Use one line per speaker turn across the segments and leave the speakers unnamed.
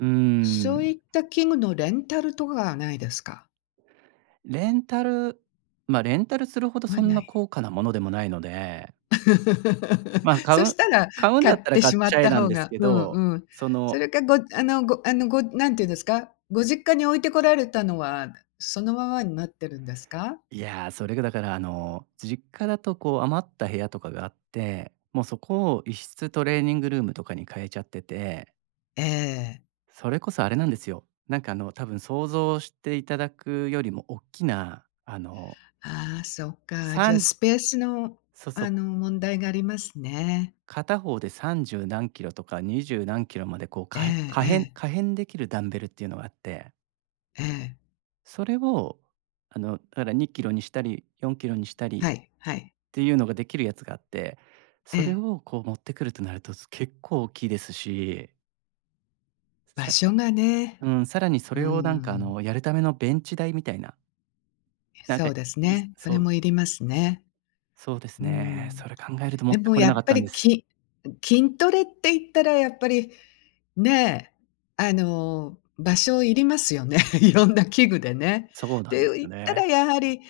うー
そうい
ん。
った器具のレンタルとかはないですか？
レンタルま、レンタルするほどそ
は
ん
な
な
い。
高価なものでもないので。まあ、買う
そ
ん
したら、
買うん
買
だった
っ
ら
て
買っ
しまっ
ちゃえ
た
なん
方
です
が
け
うん
ど、
うん。
そ
そ
の
れかごあのごあのごなんていうんですか、ご実家に置いてこられたのは、そのままになってるんですか？
いや、それがだから、あの、実家だとこう、余った部屋とかがあって、もうそこを1室トレーニングルームとかに変えちゃってて
ええ。
それこそあれなんですよ、何かあの、多分想像していただくよりも大きな、あの
ああ、そっか。
さ
じゃあ
ん
スペースの、
そ
あ
そ。
の、問題がありますね。
片方で30何 kg とか、20何 kg まで、こう
え
かへ
え
可変
ええ。
可変できるダンベルっていうのがあって
ええ。
それを、あのだから2kgにしたり、4kgにしたり、
は
っ
い、はい。
ていうのが出来るやつがあって、
え
それ
え。
をこう持ってくるとなると、す結構大きいですし。
場
さ
所がね、
うーん、さらにそ
うー
れを何か、あ
ん。
の、やるためのベンチ台みたいななん
そ
か、
うです
い
ね、そ
そ
れ
う。
もいりますね。
そうです
うー
ね、
ん。
それ考えると持っ
で
て
も
来れ
や
なか
っ
っ
ぱ
たんで
り
す。
き筋トレって言ったら、やっぱりね、あの、場所要りますよね。いろんな器具でね。
そう
っ
なんで
て
す
言
よ
ったら
ね。
やはり、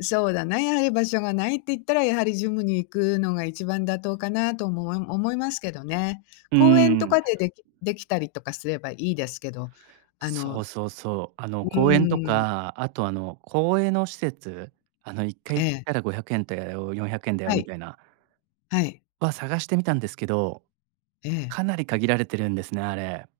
そうだな、やはり場所がないって言ったら、やはりジムに行くのが一番妥当かなと思わ思いますけどね。
うー
公園とか
ん。
でできできたりとかすればいいですけど、あの
そ
う
うそうそう、あの、公園と
ーん。
か、あと、あの、公営の施設？あの1
え
回行っ
え。
たら500円だよ、400円だよ
は
み
い。
たいな、
はい。
は探してみたんですけど、
ええ。
かなり限られてるんですね、あれ。